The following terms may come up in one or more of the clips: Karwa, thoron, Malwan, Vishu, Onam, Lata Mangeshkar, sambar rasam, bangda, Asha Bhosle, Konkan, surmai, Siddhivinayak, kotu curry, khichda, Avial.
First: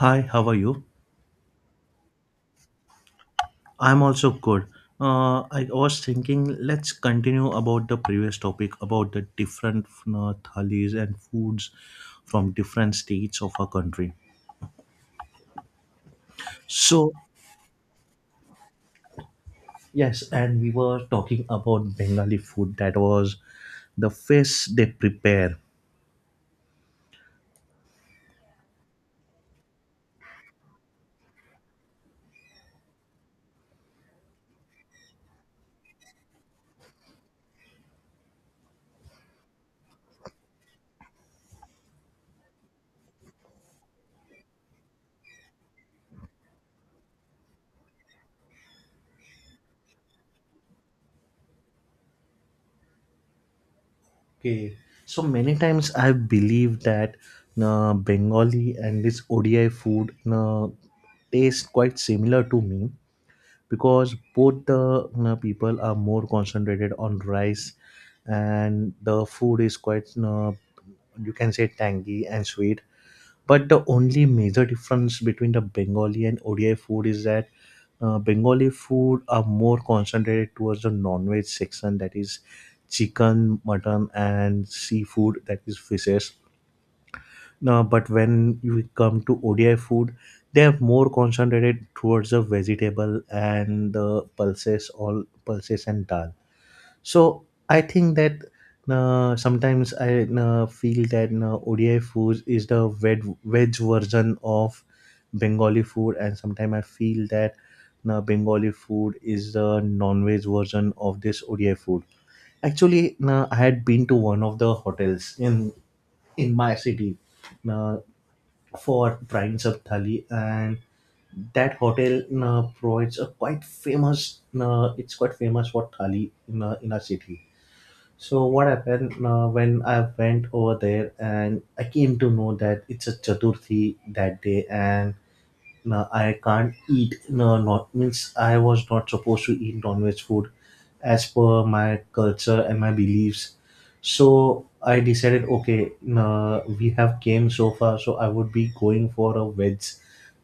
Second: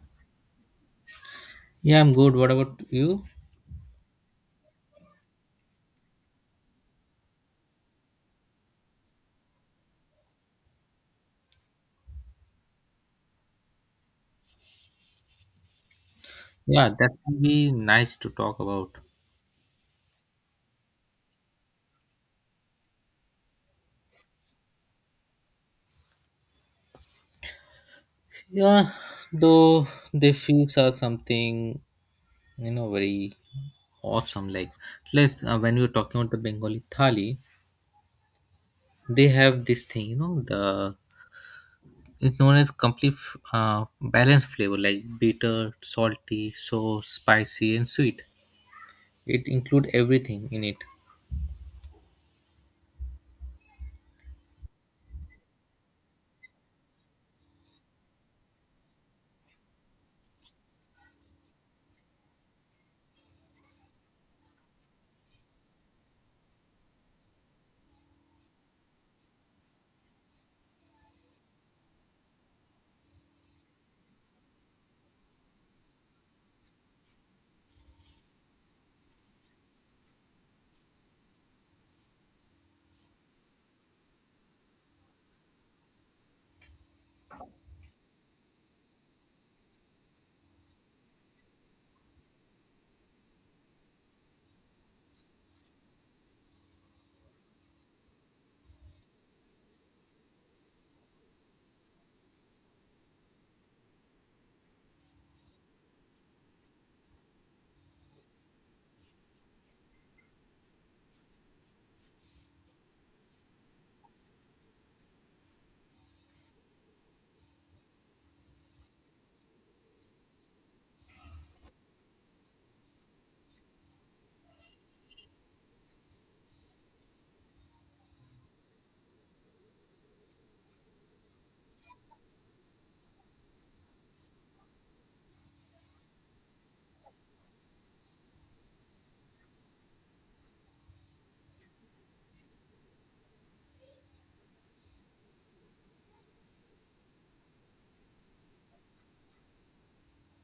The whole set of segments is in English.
Hi, how are you? Yeah, I'm good. What about you? I'm also good. I was thinking, let's continue about the previous topic about the different thalis and foods from different states of our country. Yeah, So, that can be nice to talk about. yes, and we were talking about Bengali food that was the fish they prepare. Yeah, though the fields are something, very awesome. Like, when we were talking about the Bengali Thali, they have this thing, the it's known as complete balanced flavor like bitter, salty, so spicy, and sweet. It include everything in it. Okay. So many times I believe that Bengali and this ODI food taste quite similar to me because both the, you know, people are more concentrated on rice, and the food is quite, you know, you can say tangy and sweet, but the only major difference between the Bengali and ODI food is that Bengali food are more concentrated towards the non-veg section, that is chicken, mutton and seafood, that is fishes. But when you come to ODI food, they have more concentrated towards the vegetable and the pulses, all pulses and dal. So I think that sometimes I feel that ODI food is the veg version of Bengali food, and sometimes I feel that Bengali food is the non-veg version of this ODI food. Actually, I had been to one of the hotels in my city. Uh, for Prince of Thali, and that hotel provides a quite famous. It's quite famous for thali in a city. So what happened, when I went over there and I came to know that it's a Chaturthi that day and I can't eat, no, not, means I was not supposed to eat non-veg food as per my culture and my beliefs. So I decided, okay, we have came so far, so I would be going for a veg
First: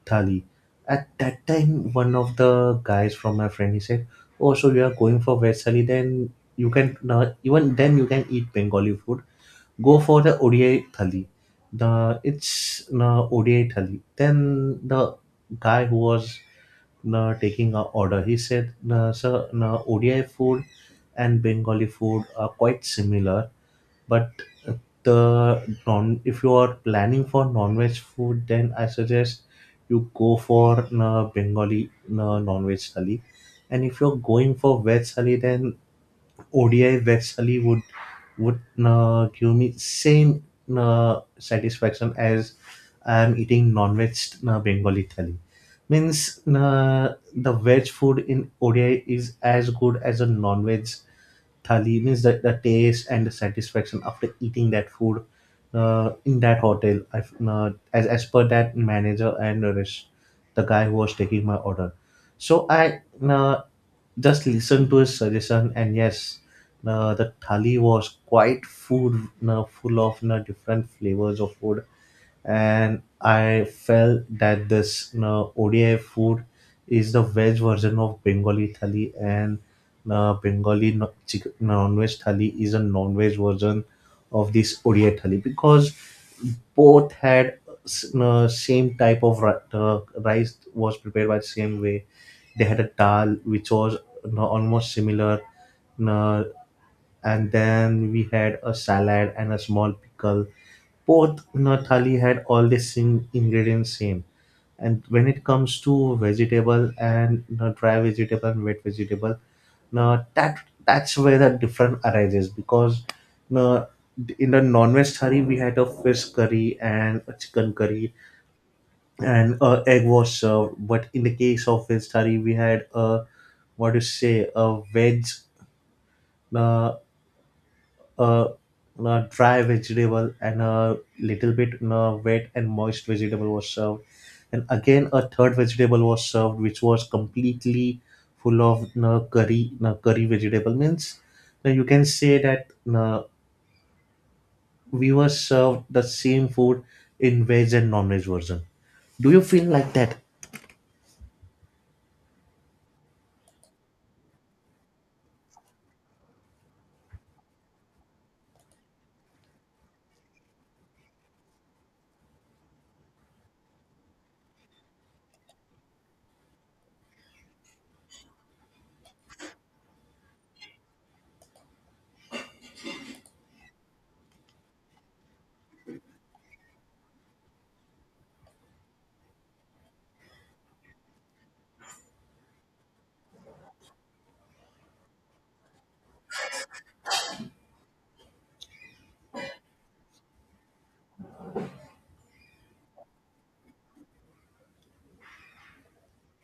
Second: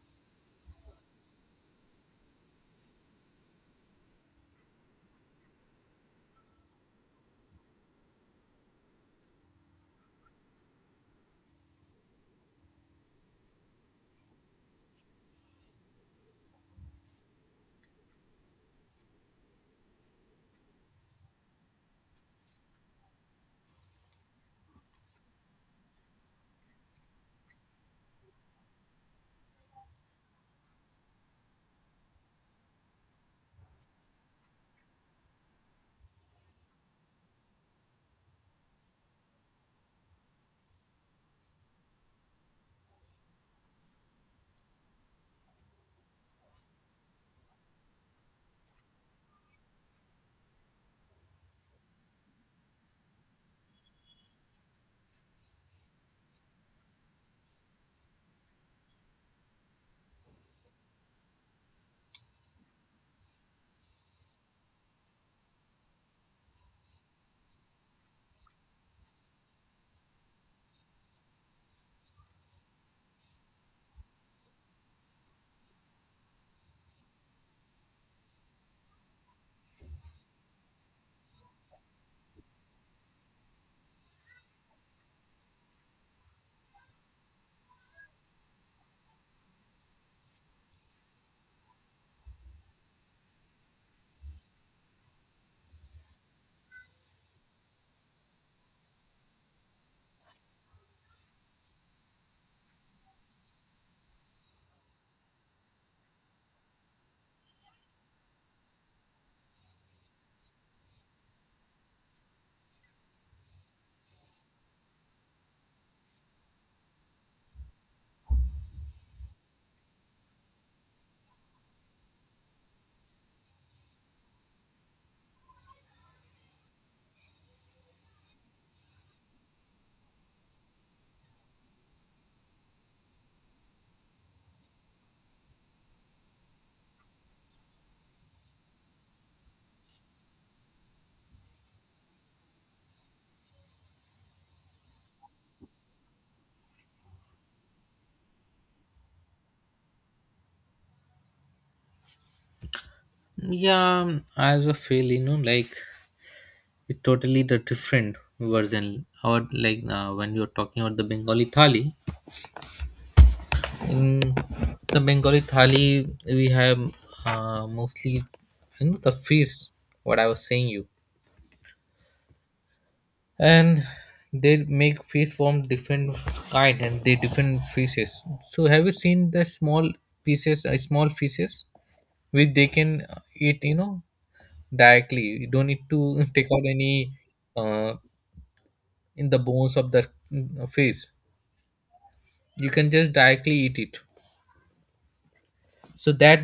thali. At that time, one of the guys from my friend, he said, "Oh, so you are going for veg thali? Then you can, even then you can eat Bengali food. Go for the ODI thali. The it's ODI thali." Then the guy who was, na, taking our order, he said, na, Sir, na, ODI food and Bengali food are quite similar, but the non, if you are planning for non-veg food, then I suggest you go for, na, Bengali, na, non-veg thali. And if you're going for veg thali, then ODI veg thali would give me same satisfaction as I am eating non-veg Bengali thali. Means the veg food in ODI is as good as a non-veg thali. Means that the taste and the satisfaction after eating that food, in that hotel, as per that manager and the rest, the guy who was taking my order. So I uh, just listen to his suggestion, and yes, the thali was quite food full of different flavors of food, and I felt that this oda food is the veg version of Bengali thali, and Bengali non-veg thali is a non-veg version of this ODI thali, because both had same type of rice was prepared by the same way. They had a dal which was, no, almost similar. No, and then we had a salad and a small pickle. Both, no, thali had all the same ingredients same. And when it comes to vegetable and, no, dry vegetable and wet vegetable, no, that's where the difference arises, because no, in the non-veg curry we had a fish curry and a chicken curry, and egg was served, but in the case of veg curry we had a, what to say, a veg uh, uh, dry vegetable, and a little bit wet and moist vegetable was served, and again a third vegetable was served which was completely full of curry vegetable, means you can say that uh, we were served the same food in veg and non-veg version. Do you feel like that? Yeah, I also feel, like it's totally the different version. Or like when you're talking about the Bengali thali, in the Bengali thali we have mostly the fish. What I was saying you, and they make fish from different kind and they different fishes. So have you seen the small pieces, small fishes which they can eat? You know directly. You don't need to take out any uh, in the bones of the fish. You can just directly eat it, so that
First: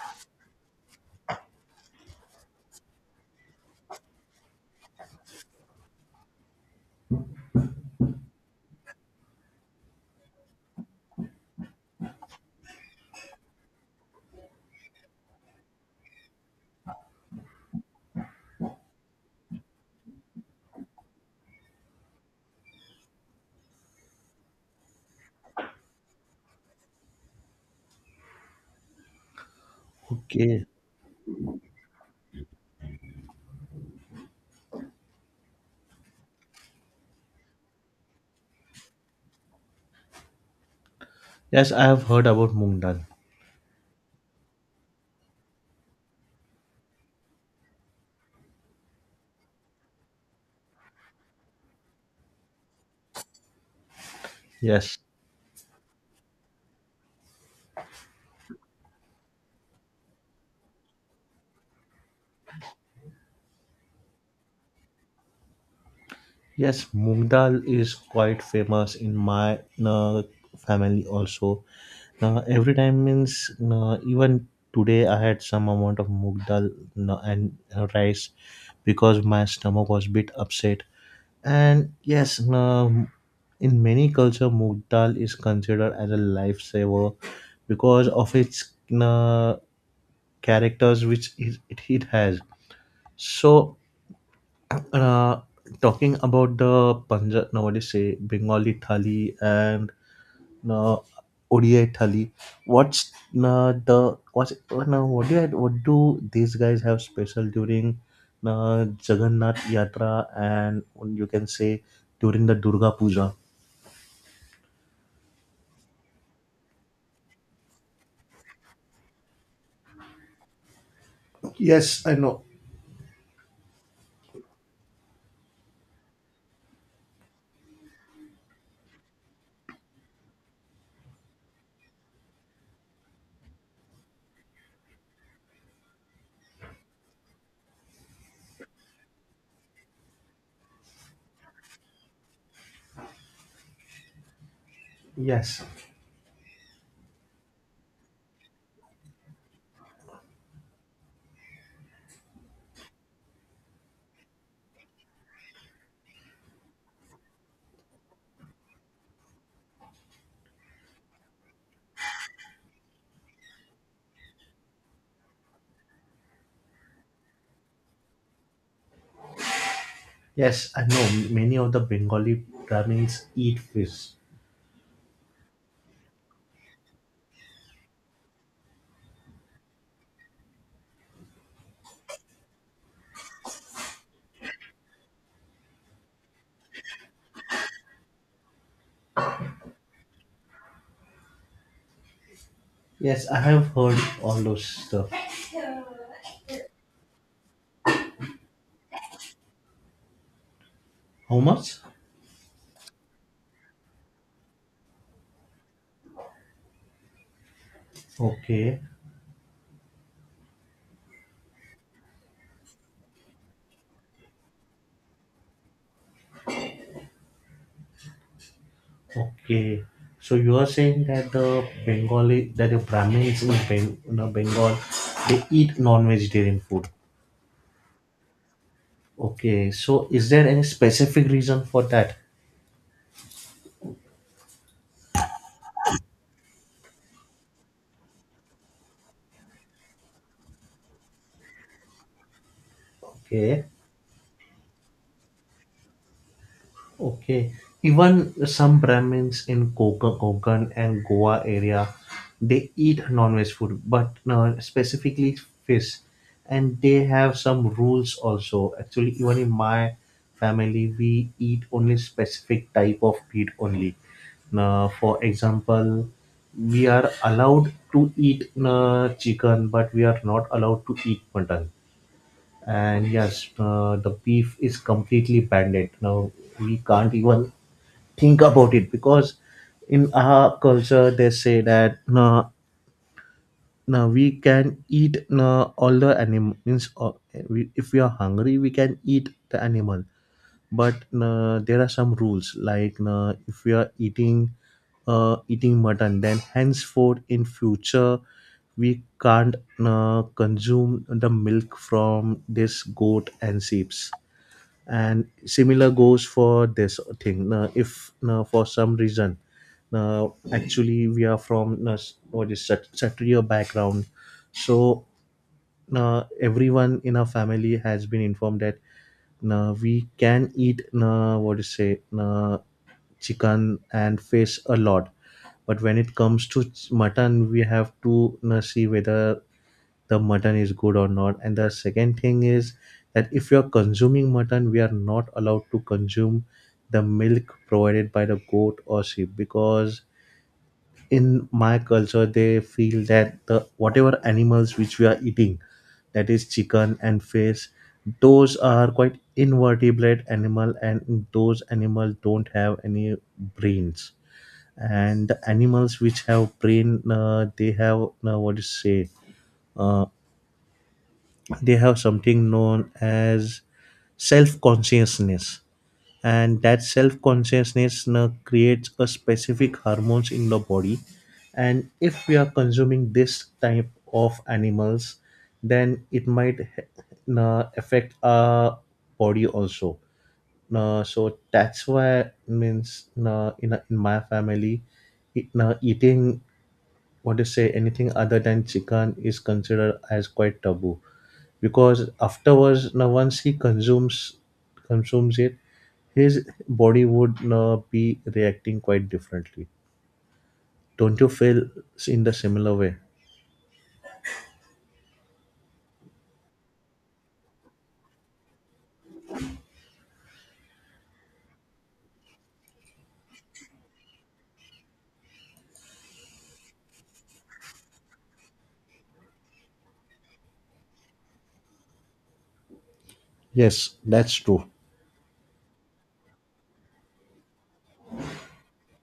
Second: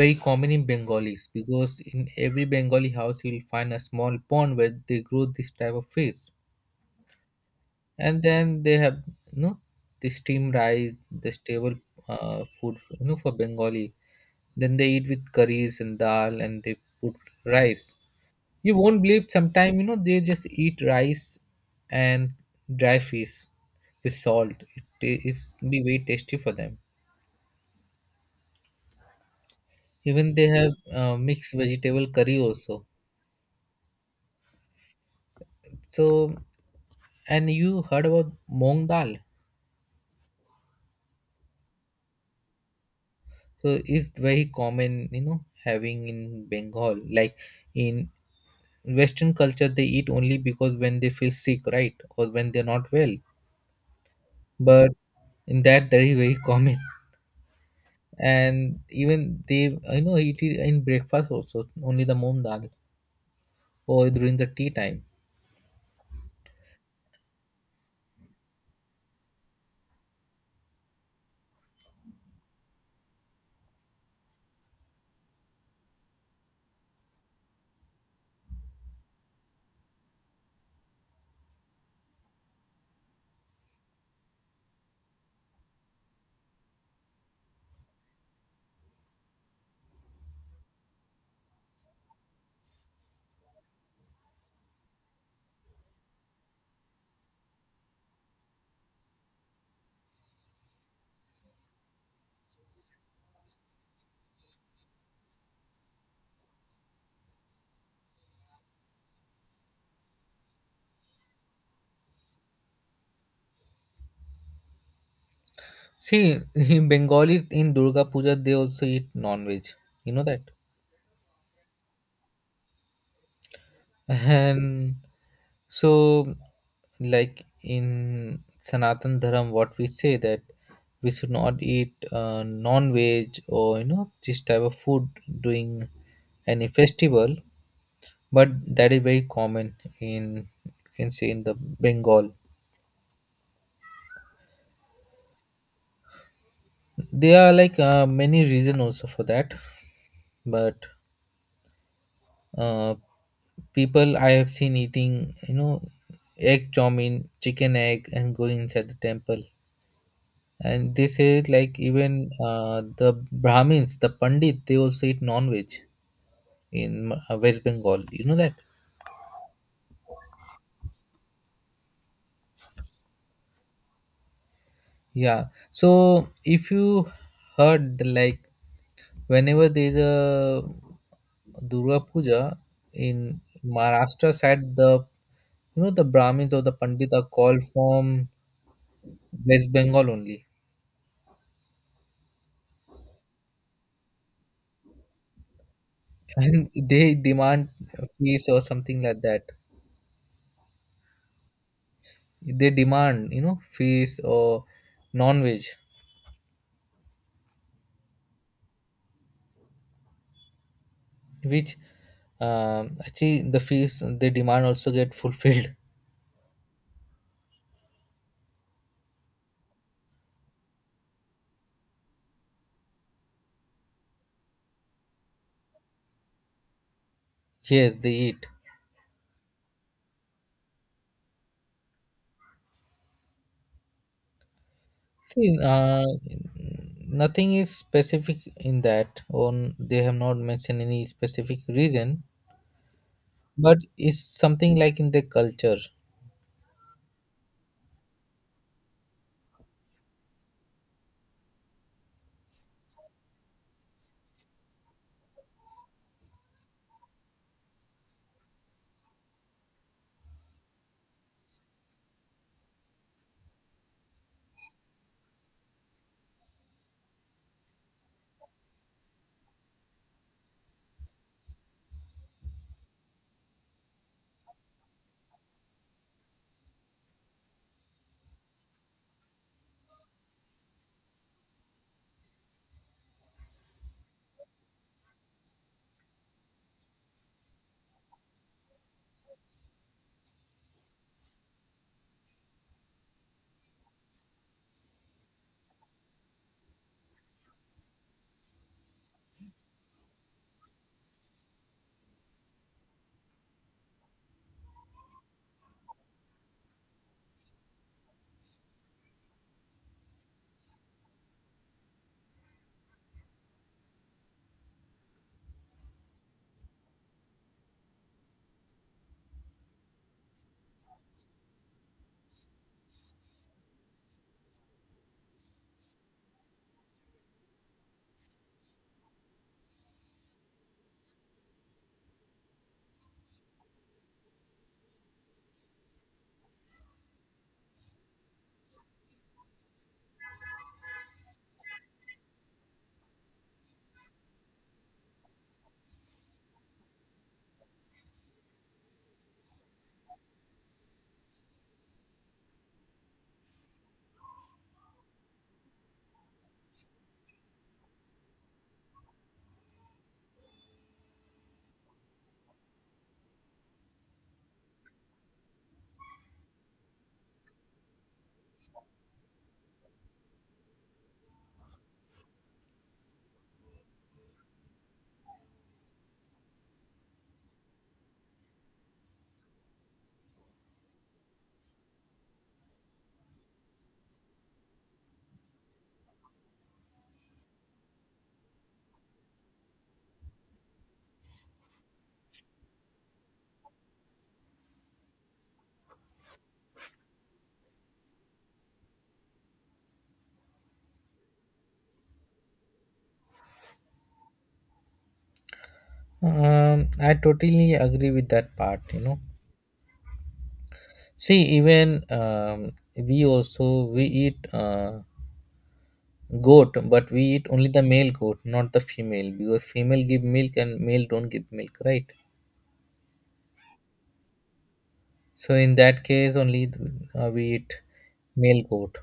very common in bengalis because in every bengali house you'll find a small pond where they grow this type of fish. And then they have, you know the steamed rice, the stable food, for bengali. Then they eat with curries and dal, and they put rice. You won't believe sometimes they just eat rice and dry fish with salt. It's be very tasty for them. Even they Okay. have mixed vegetable curry also. So, and you heard about Mong Dal. Yes, I have heard about moong dal. So, is very common, having in Bengal. Like in Western culture, they eat only because when they feel sick, right? Or when they're not well. But Yes. in that, that is very common. And even they, eat it in breakfast also, only the Mong Dal or during the tea time. Yes, moong dal is quite famous in my uh, family also. Every time, means even today I had some amount of moong dal and rice because my stomach was bit upset. And yes, in many culture moong dal is considered as a lifesaver because of its uh, characters which it has. So uh, talking about the Punjab, no, what do you say, Bengali thali and uh, ODI thali. What's now? What do you, what do these guys have special during Jagannath Yatra and you can say during the Durga Puja? See, in Bengalis in Durga Puja, they also eat non-veg. You know that? Yes, I know. And so, like in Sanatan Dharam, what we say that we should not eat non-veg or this type of food during any festival, but that is very common in you can say in the Bengal. Yes, There are like many reason also for that, but uh, people I have seen eating egg chow mein, chicken egg, and going inside the temple. And they say like even the Brahmins, the Pandit, they also eat non-veg in West Bengal. You know that? yes, I know. Many of the Bengali Brahmins eat fish. Yeah. So if you heard the, like whenever there's a Durga Puja in Maharashtra side, the the Brahmins or the Pandit are called from West Bengal only, Yes, I have heard all those stuff. and they demand feast or something like that. How much? They demand feast or non-veg. Okay. Which see the fees they demand also get fulfilled. Okay, so you are saying that the Bengali, that the Brahmins in Beng, you know, Bengal, they eat non-vegetarian food. Yes, they eat. Okay, so is there any specific reason for that? See, nothing is specific in that on they have not mentioned any specific reason, Okay. but it's something like in the culture. Okay. Even some Brahmins in Koka, Konkan and Goa area, they eat non-veg food, but specifically fish. And they have some rules also. Actually, even in my family, we eat only specific type of meat only. Now, for example, we are allowed to eat chicken, but we are not allowed to eat mutton. And yes, the beef is completely banned. Now we can't even think about it, because in our culture they say that, no, no, we can eat, no, all the animals, means we, if we are hungry we can eat the animal, but no, there are some rules, like no, if we are eating mutton, then henceforth in future we can't consume the milk from this goat and sheep, and similar goes for this thing. Now if, now for some reason, now actually we are from what is, Satriya background, so now everyone in our family has been informed that now we can eat, now what is say, now chicken and fish a lot, but when it comes to mutton, we have to now see whether the mutton is good or not, and the second thing is that if you are consuming mutton, we are not allowed to consume the milk provided by the goat or sheep, because in my culture they feel that the whatever animals which we are eating, that is chicken and fish, those are quite invertebrate animal, and those animals don't have any brains, and the animals which have brain, they have, what do you say, uh, they have something known as self consciousness, and that self consciousness now creates a specific hormones in the body. And if we are consuming this type of animals, then it might affect our body also. So that's why, means in my family, eating, what to say, anything other than chicken is considered as quite taboo, because afterwards now once he consumes it, his body would be reacting quite differently. Don't you feel in the similar way? I totally agree with that part, you know. See even we also we eat goat, but we eat only the male goat not the female, because female give milk and male don't give milk, right? Yes, that's true. So in that case, only we eat male goat.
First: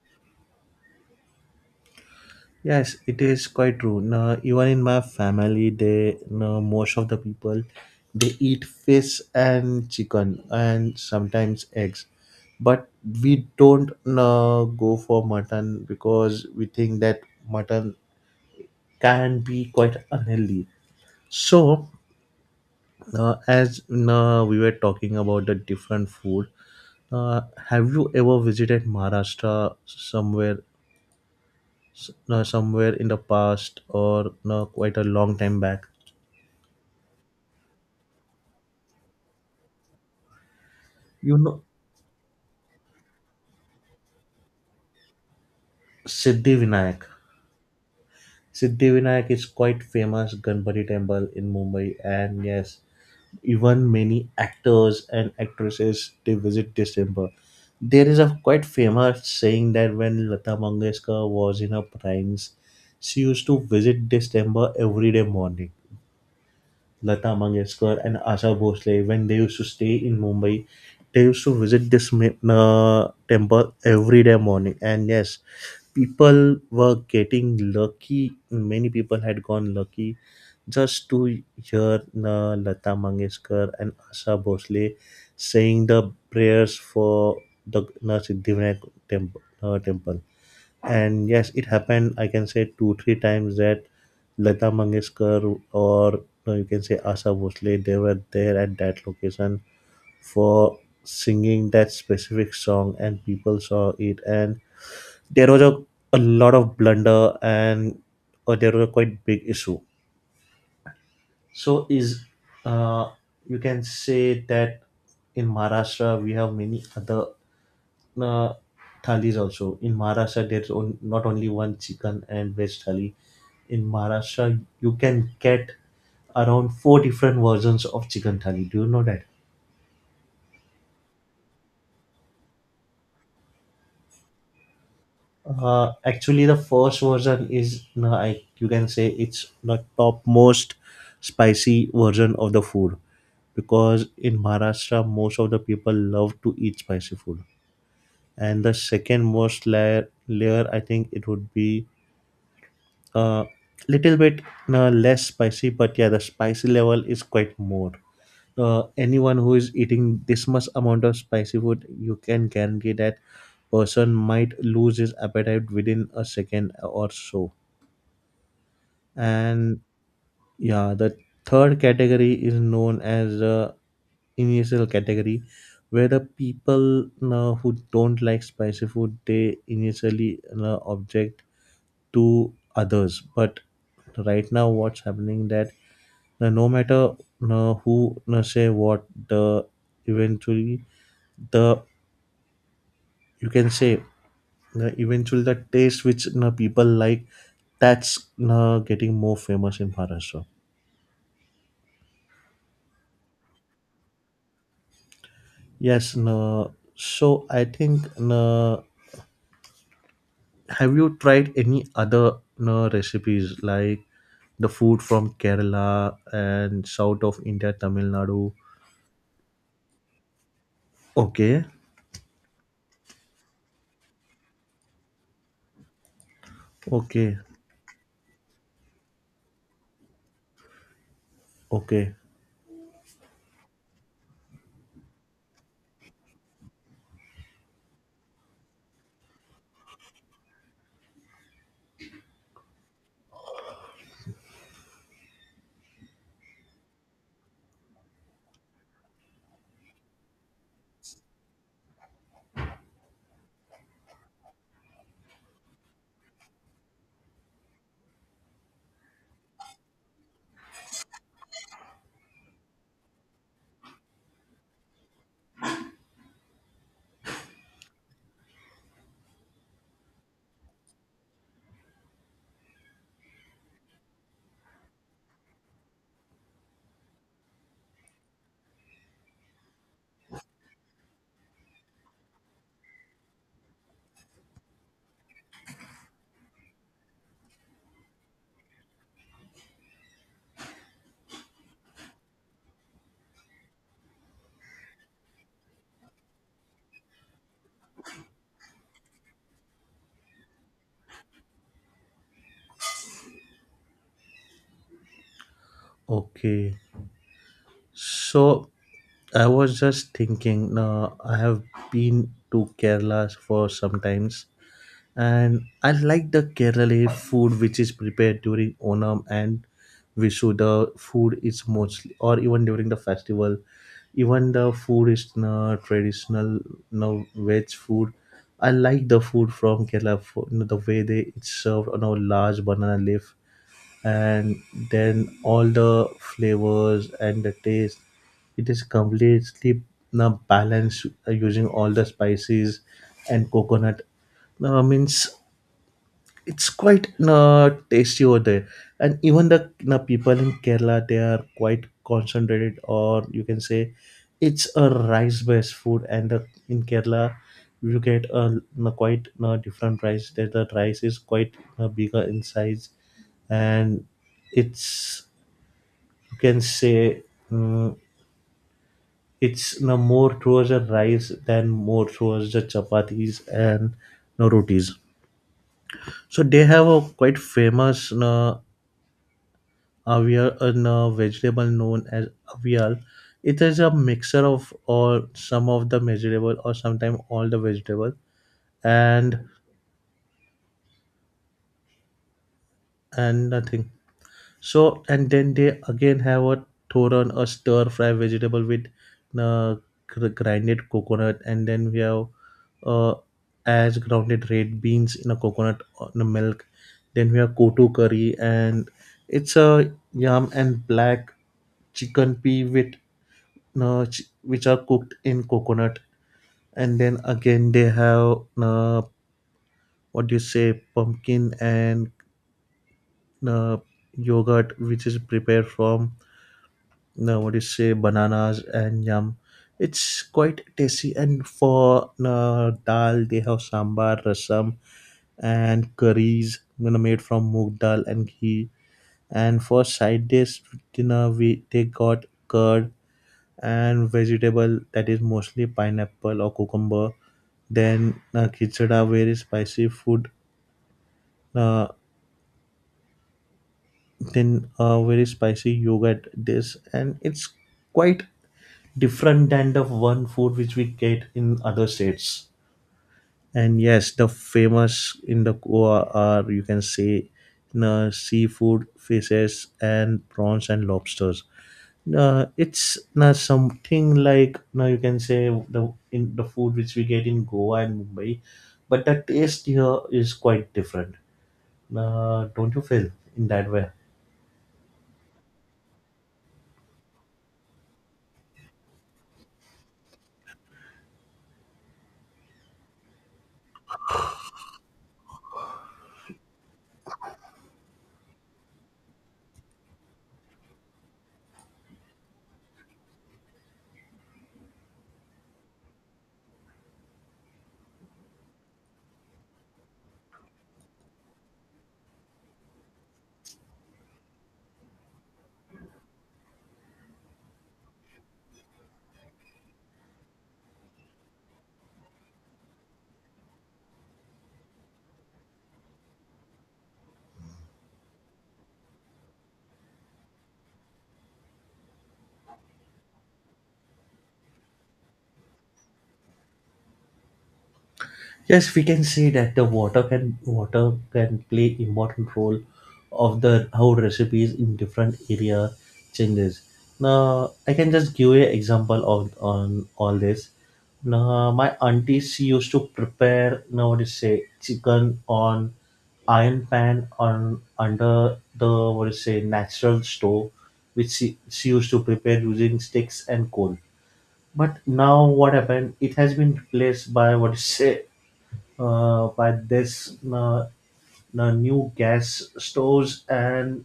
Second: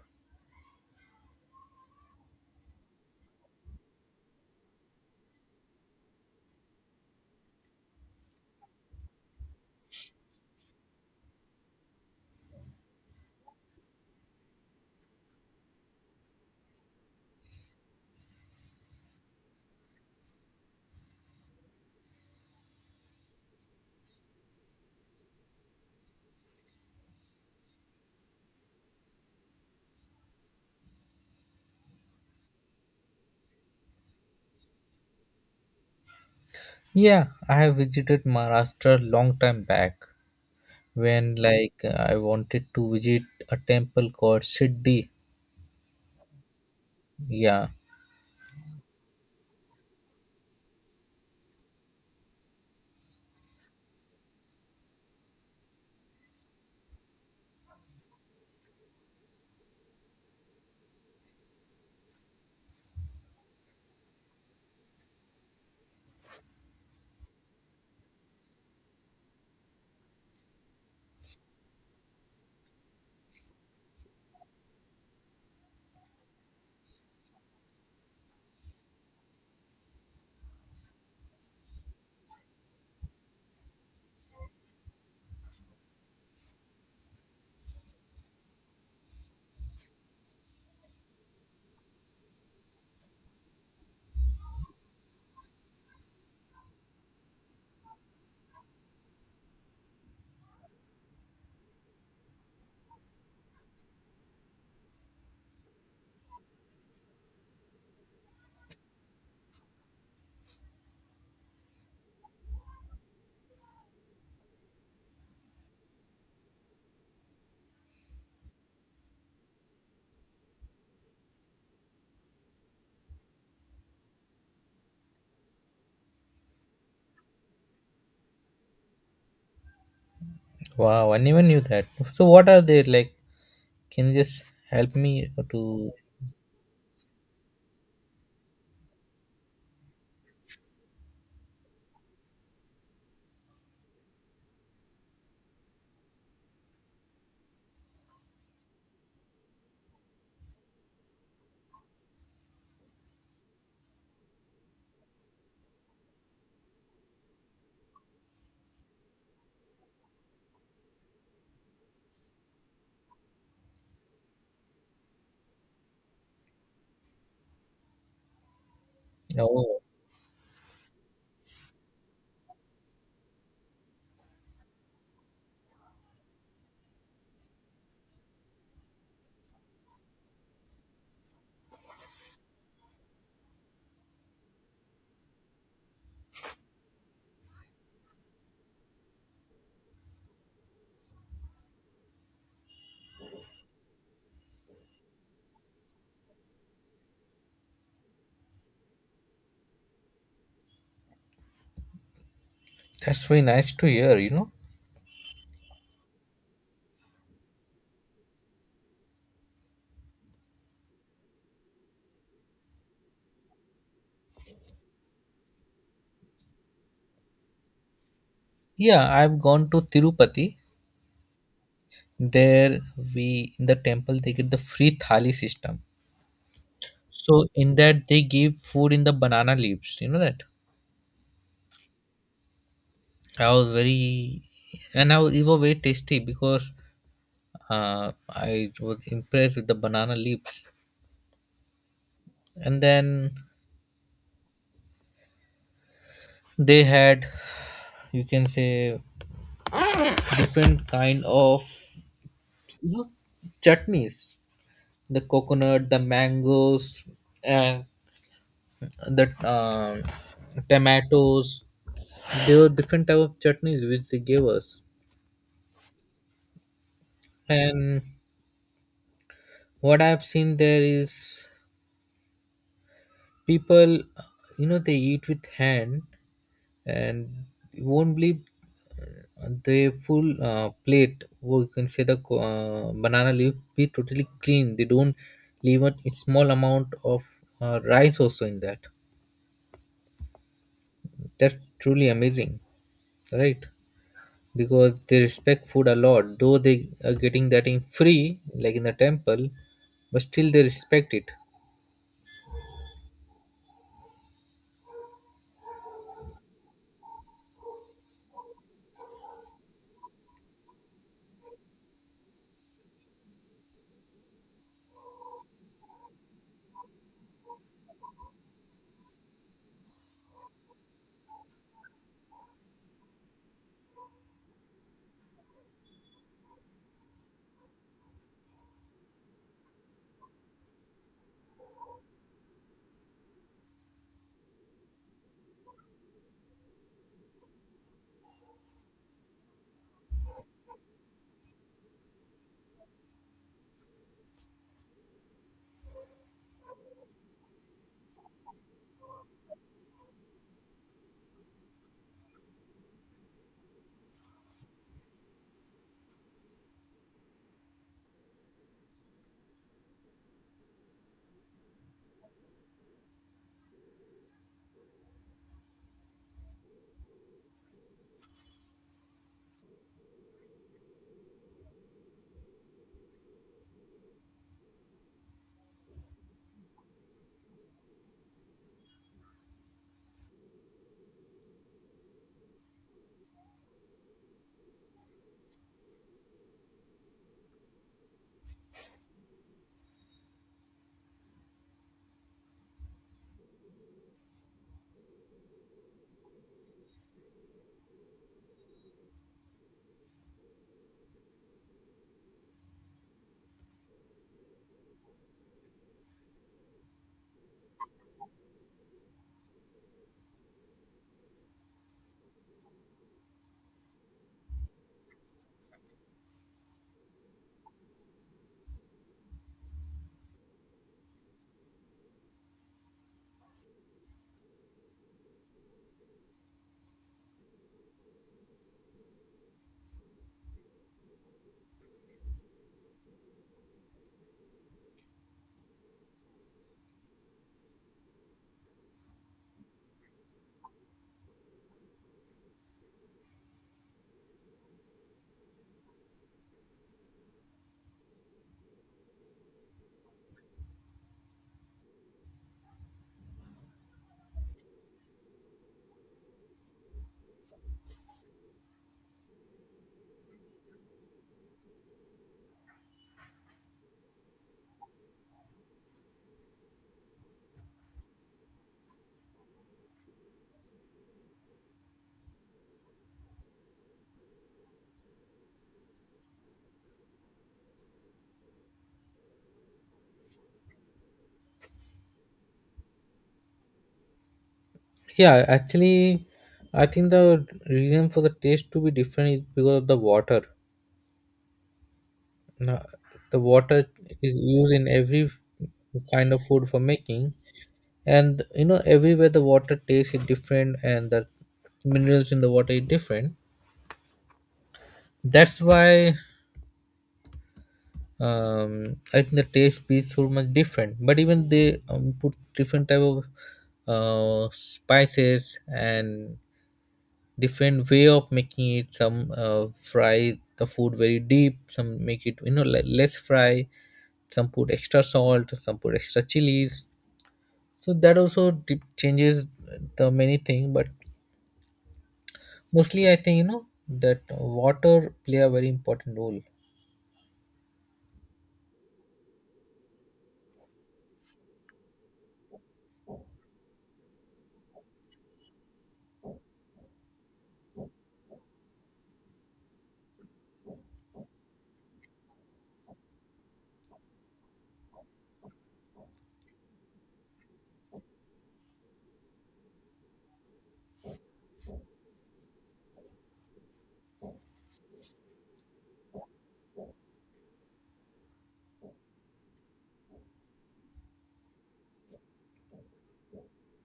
Yes, it is quite true. Now, even in my family, they now most of the people, they eat fish and chicken and sometimes eggs, but we don't now go for mutton, because we think that mutton can be quite unhealthy. So, as now we were talking about the different food, have you ever visited Maharashtra somewhere, no, somewhere in the past, or no, quite a long time back. Yeah, I have visited Maharashtra long time back when You know, like I wanted to visit a temple called Siddhi. Siddhivinayak. Yeah. Siddhivinayak is quite famous Ganpati temple in Mumbai, and yes, even many actors and actresses they visit this temple. There is a quite famous saying that when Lata Mangeshkar was in her primes, she used to visit this temple every day morning. Lata Mangeshkar and Asha Bhosle, when they used to stay in Mumbai, they used to visit this temple every day morning. And yes, people were getting lucky. Many people had gone lucky just to hear Lata Mangeshkar and Asha Bhosle saying the prayers for the Siddhivinayak temp- temple, and yes, it happened, I can say two three times, that Lata Mangeshkar, or you can say Asa Bhosle, they were there at that location for singing that specific song, and people saw it, and there was a lot of blunder, and there was a quite big issue. So is, uh, you can say that in Maharashtra we have many other uh, thalis also. In Maharashtra there's on, not only one chicken and veg thali. In Maharashtra, you can get around four different versions of chicken thali. Do you know that? Wow, I never knew that. So what are they like? Can you just help me to? Actually, the first version is, no, I, you can say, it's the topmost spicy version of the food, because in Maharashtra, most of the people love to eat spicy food. And the second most layer I think it would be a little bit less spicy, but yeah, the spicy level is quite more. Anyone who is eating this much amount of spicy food, you can guarantee that person might lose his appetite within a second or so. and Oh, yeah the third category is known as the initial category, where the people who don't like spicy food, they initially object to others. But right now what's happening, that no matter who say what, the eventually, the you can say, eventually the taste which, people like, that's, getting more famous in Maharashtra. that's very nice to hear, you know. Yes, you, so I think you, have you tried any other, you, recipes like the food from Kerala and south of India, Tamil Nadu? Yeah, I've gone to Tirupati. Okay, There we in the temple they get the free thali system. okay, So in that they gave food in the banana leaves. You know that? okay, I was very, and I was, it was very tasty because I was impressed with the banana leaves. And then they had you can say different kind of, you know, chutneys, the coconut, the mangoes, and the tomatoes. There were different type of chutneys which they gave us. And what I've seen there is people they eat with hand. And you won't believe the full plate or you can say the banana leaf be totally clean. They don't leave a small amount of rice also in that. That's truly amazing, right? Because they respect food a lot, though they are getting that in free like in the temple, but still they respect it. okay. So I was just thinking. I have been to Kerala for some times, and I like the Kerala food which is prepared during Onam and Vishu. The food is mostly, or even during the festival, even the food is na traditional no veg food. I like the food from Kerala, you know, the way they it's served on a large banana leaf, and then all the flavors and the taste. It is completely na balanced using all the spices and coconut. No means, it's quite tasty over there. And even the, you, people in Kerala, they are quite concentrated, or you can say it's a rice based food, in Kerala you get a, you, quite, you, different rice, that the rice is quite, you, bigger in size, and it's, you can say, mm, it's, you, more towards the rice than more towards the chapatis and, you, rotis. So they have a quite famous, you, Avial, a vegetable known as avial. It is a mixture of or some of the vegetable or sometimes all the vegetable and and nothing. So and then they again have a thoron, a stir fry vegetable with uh, grinded coconut, and then we have, uh, as grounded red beans in a coconut on a milk. Then we have kotu curry, and it's a yam and black chicken pea with which are cooked in coconut. And then again they have, what do you say, pumpkin and uh, yogurt, which is prepared from, what do you say, bananas and yam. It's quite tasty, and for dal they have sambar, rasam, and curries, you know, made from moong dal and ghee. And for side dish dinner, we they got curd and vegetable, that is mostly pineapple or cucumber. Then khichda, very spicy food. Uh, then very spicy yogurt. This, and it's quite different than the one food which we get in other states. And yes, the famous in the Goa are, you can say, seafood, fishes, and prawns and lobsters. It's not something like, now you can say, the in the food which we get in Goa and Mumbai, but the taste here is quite different. Don't you feel in that way? Yeah, actually, I think the reason for the taste to be different is because of the water. No, the water is used in every kind of food for making, and you know everywhere the water taste is different, and the minerals in the water is different. That's why I think the taste be so much different. But even they put different type of spices and different way of making it. Some fry the food very deep, some make it, you know, less fry, some put extra salt, some put extra chilies. So that also changes the many thing, but mostly I think, you know, that water play a very important role Yes, we can see that the water can play important role of the how recipes in different area changes. Now I can just give you example of on all this. Now my auntie, she used to prepare, now what to say, chicken on iron pan on under the, what to say, natural stove, which she used to prepare using sticks and coal. But now what happened? It has been replaced by, what to say, by this, the new gas stores and,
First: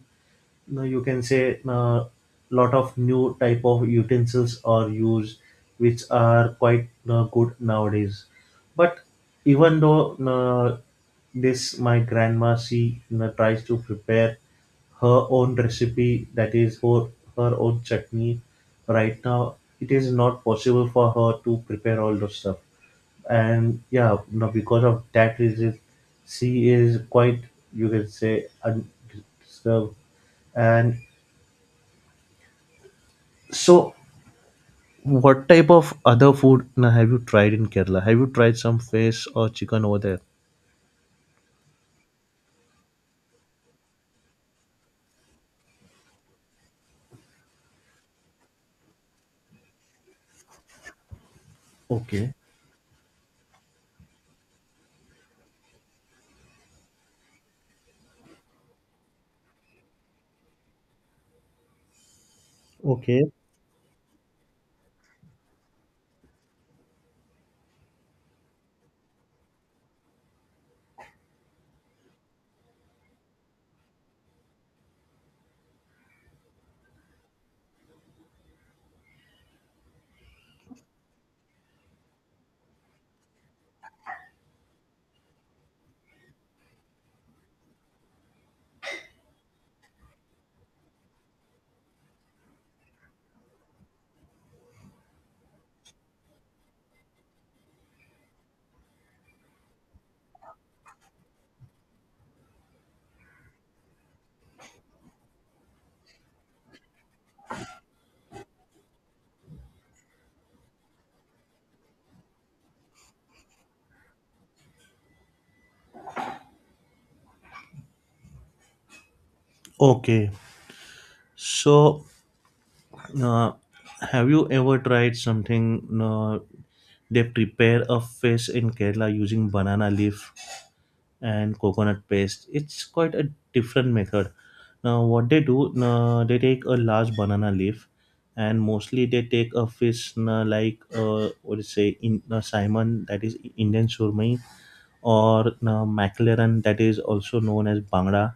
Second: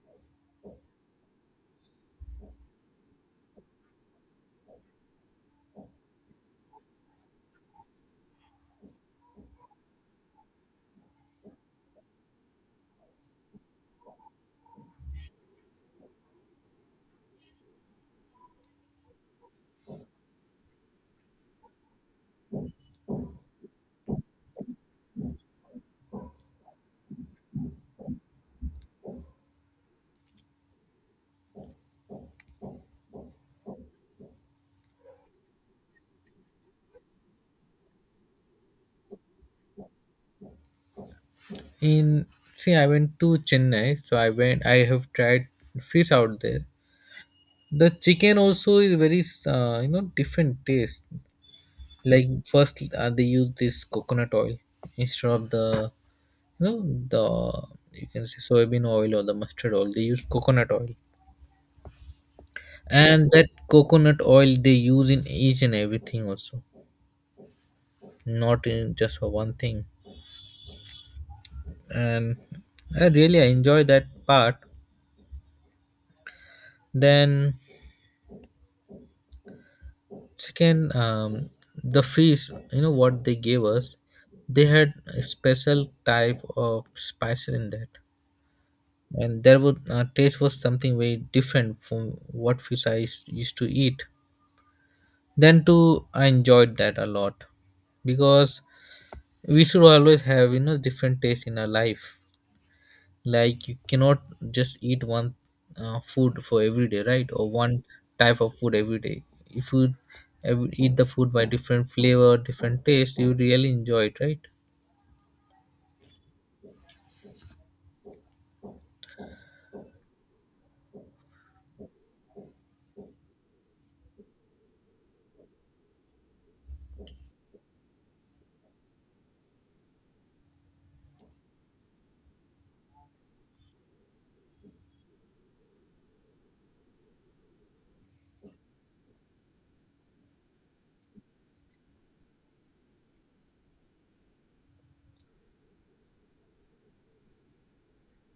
you can say, a lot of new type of utensils are used, which are quite good nowadays. But even though, this, my grandma, she tries to prepare her own recipe, that is for her own chutney. Right now it is not possible for her to prepare all those stuff. And yeah, no, because of that reason, she is quite, you can say, undisturbed. And so, what type of other food, now, have you tried in Kerala? Have you tried some fish or chicken over there? in. See I went to chennai so I went I have tried fish out there. The chicken also is very you know different taste. Like Okay, first they use this coconut oil instead of the, you know, the you can say soybean oil or the mustard oil, they use coconut oil. And okay, that coconut oil they use in each and everything also, not in just for one thing. And I really I enjoy that part. Then second, the fish, you know, what they gave us, they had a special type of spices in that. And there would taste was something very different from what fish I used to eat. Then too, I enjoyed that a lot, because we should always have, you know, different taste in our life. Like you cannot just eat one food for every day, right? Or one type of food every day. If you eat the food by different flavor, different taste, you really enjoy it, right? okay. So uh, have you ever tried something, they prepare a fish in Kerala using banana leaf and coconut paste. It's quite a different method. Now, what they do, they take a large banana leaf, and mostly they take a fish, like, what do you say in, salmon, that is Indian surmai, or mackerel, that is also known as bangda,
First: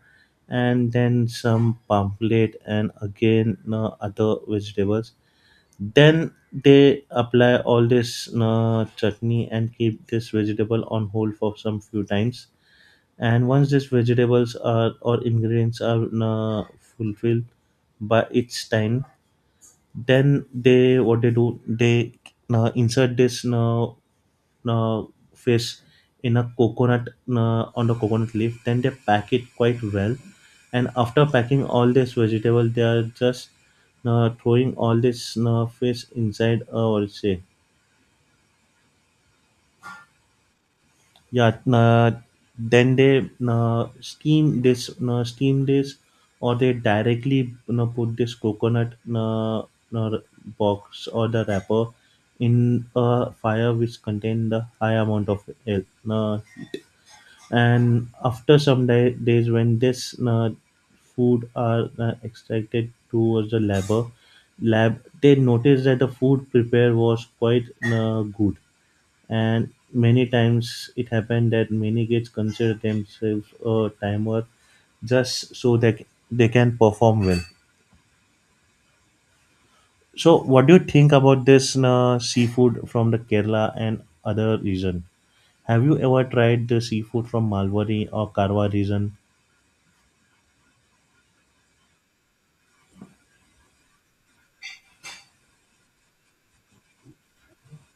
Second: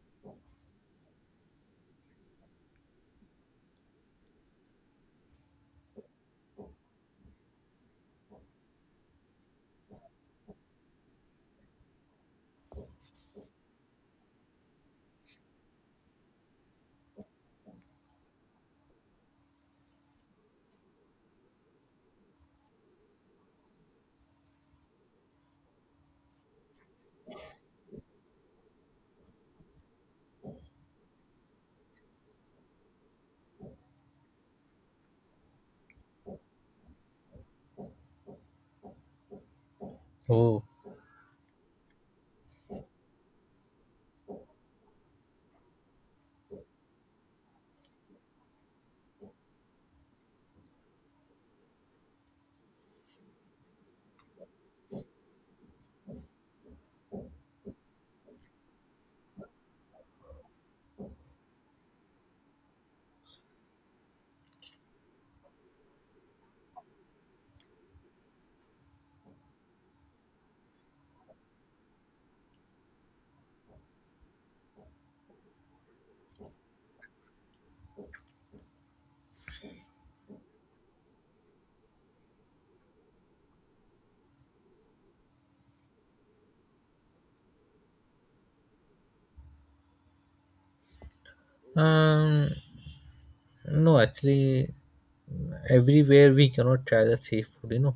and then some pamphlet and again other vegetables. Then they apply all this chutney and keep this vegetable on hold for some few times. And once these vegetables are, or ingredients are, fulfilled by its time, then, they what they do, they insert this, uh, fish in a coconut, on the coconut leaf, then they pack it quite well. And after packing all this vegetable, they are just throwing all this fish inside, what you say, Oh, yeah, then they steam this, steam this, or they directly, you know, put this coconut, uh, box or the wrapper in a fire which contain the high amount of oil, uh, and after some day, days, when this food are extracted towards the labor, lab, they noticed that the food prepared was quite good. And many times it happened that many kids consider themselves a timer, just so that they can perform well. So, what do you think about this seafood from the Kerala and other region? Have you ever tried the seafood from Malwari or Karwa region? um, no, actually, everywhere we cannot try the same food, you know.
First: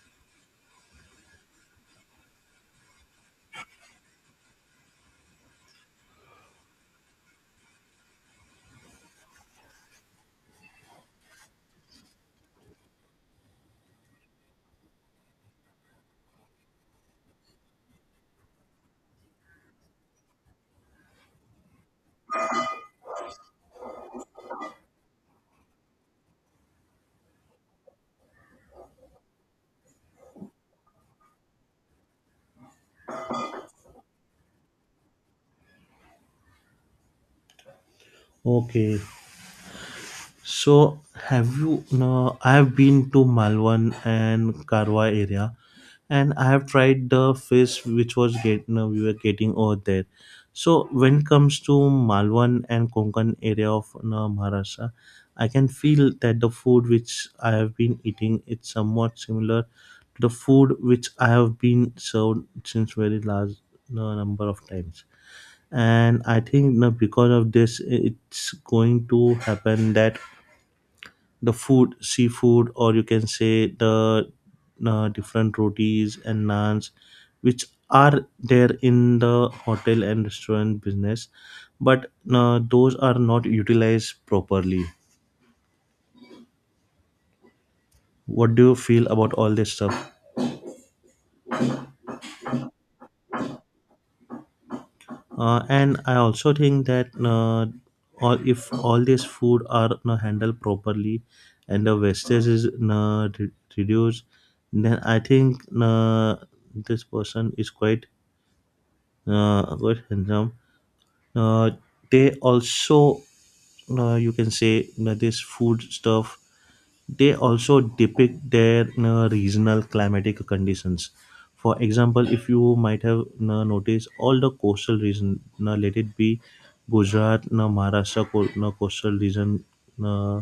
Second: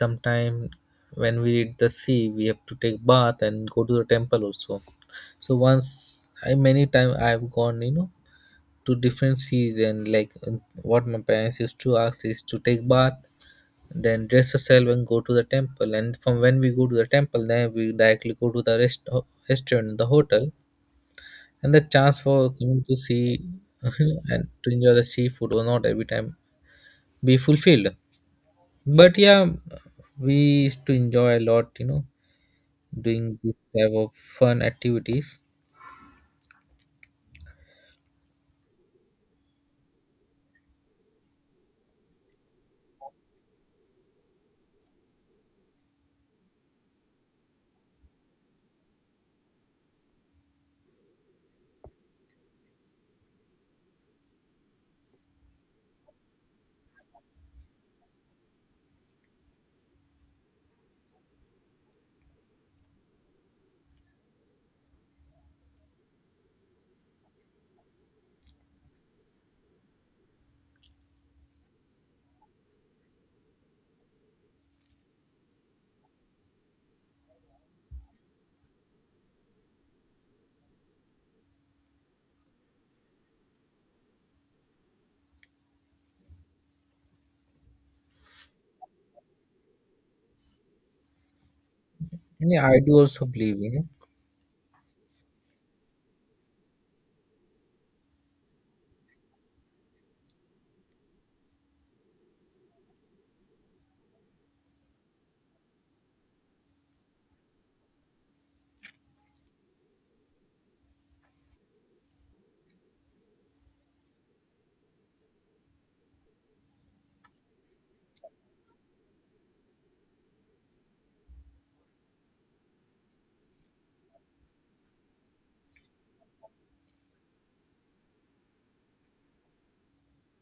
Sometime when we reach the sea we have to take bath and go to the temple also. So once I many time I've gone, you know, to different seas. And like what my parents used to ask is to take bath, then dress yourself and go to the temple. And from when we go to the temple then we directly go to the restaurant, the hotel. And the chance for coming to see and to enjoy the seafood or not every time be fulfilled. But yeah, we used to enjoy a lot, you know, doing this type of fun activities. Okay. So have you, no, I have been to Malwan and Karwa area, and I have tried the fish which was get, no, we were getting over there. So when it comes to Malwan and Konkan area of, no, Maharashtra, I can feel that the food which I have been eating, it's somewhat similar to the food which I have been served since very large, no, number of times. And I think, no, because of this, it's going to happen that the food, seafood, or you can say the different rotis and naans, which are there in the hotel and restaurant business, but those are not utilized properly. What do you feel about all this stuff? Yeah, I do also believe, you know. And I also think that, all, if all this food are handled properly and the wastage is reduced, then I think this person is quite what syndrome. Uh, they also, you can say, that this food stuff, they also depict their regional climatic conditions. For example, if you might have noticed, all the coastal region, let it be Gujarat, Maharashtra, coastal region, uh,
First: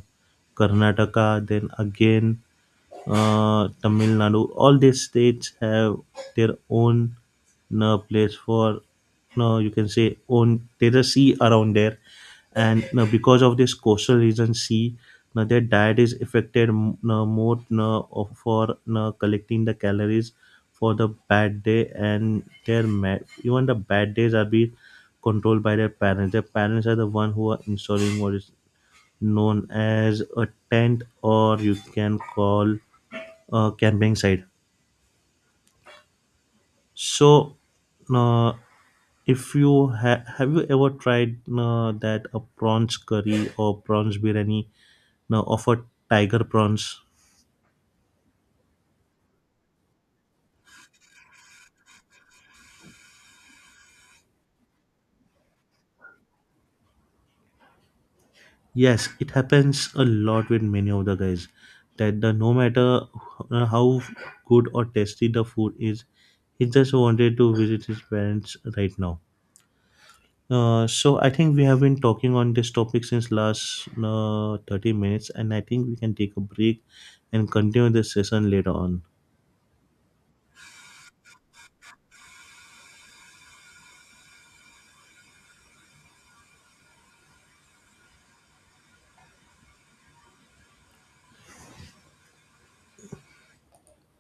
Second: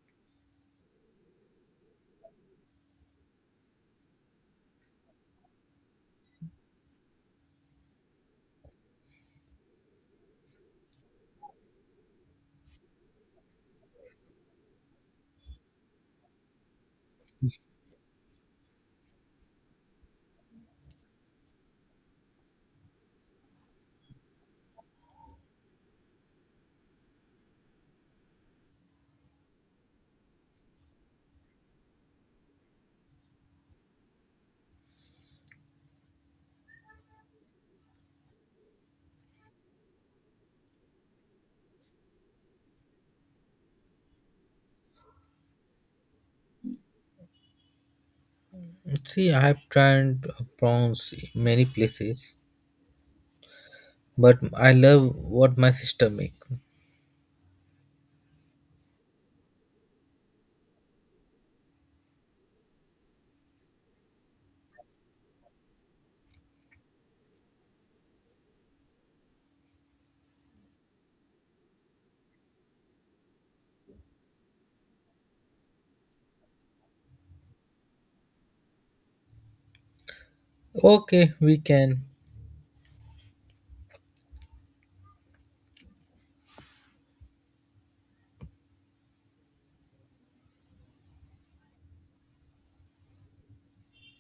Karnataka, then again Tamil Nadu. All these states have their own place for, no, you can say, own. There's a sea around there, and because of this coastal region sea, their diet is affected more for collecting the calories for the bad day, and their even the bad days are being controlled by their parents. Their parents are the one who are installing what is known as a tent, or you can call camping site. So, uh, if you have you ever tried that a prawns curry or prawns biryani, now a tiger prawns? See, I have tried prawns in many places, but I love what my sister make. Yes, it happens a lot with many of the guys, that the, no matter how good or tasty the food is, he just wanted to visit his parents right now. So I think we have been talking on this topic since last 30 minutes, and I think we can take a break and continue this session later on. Okay, we can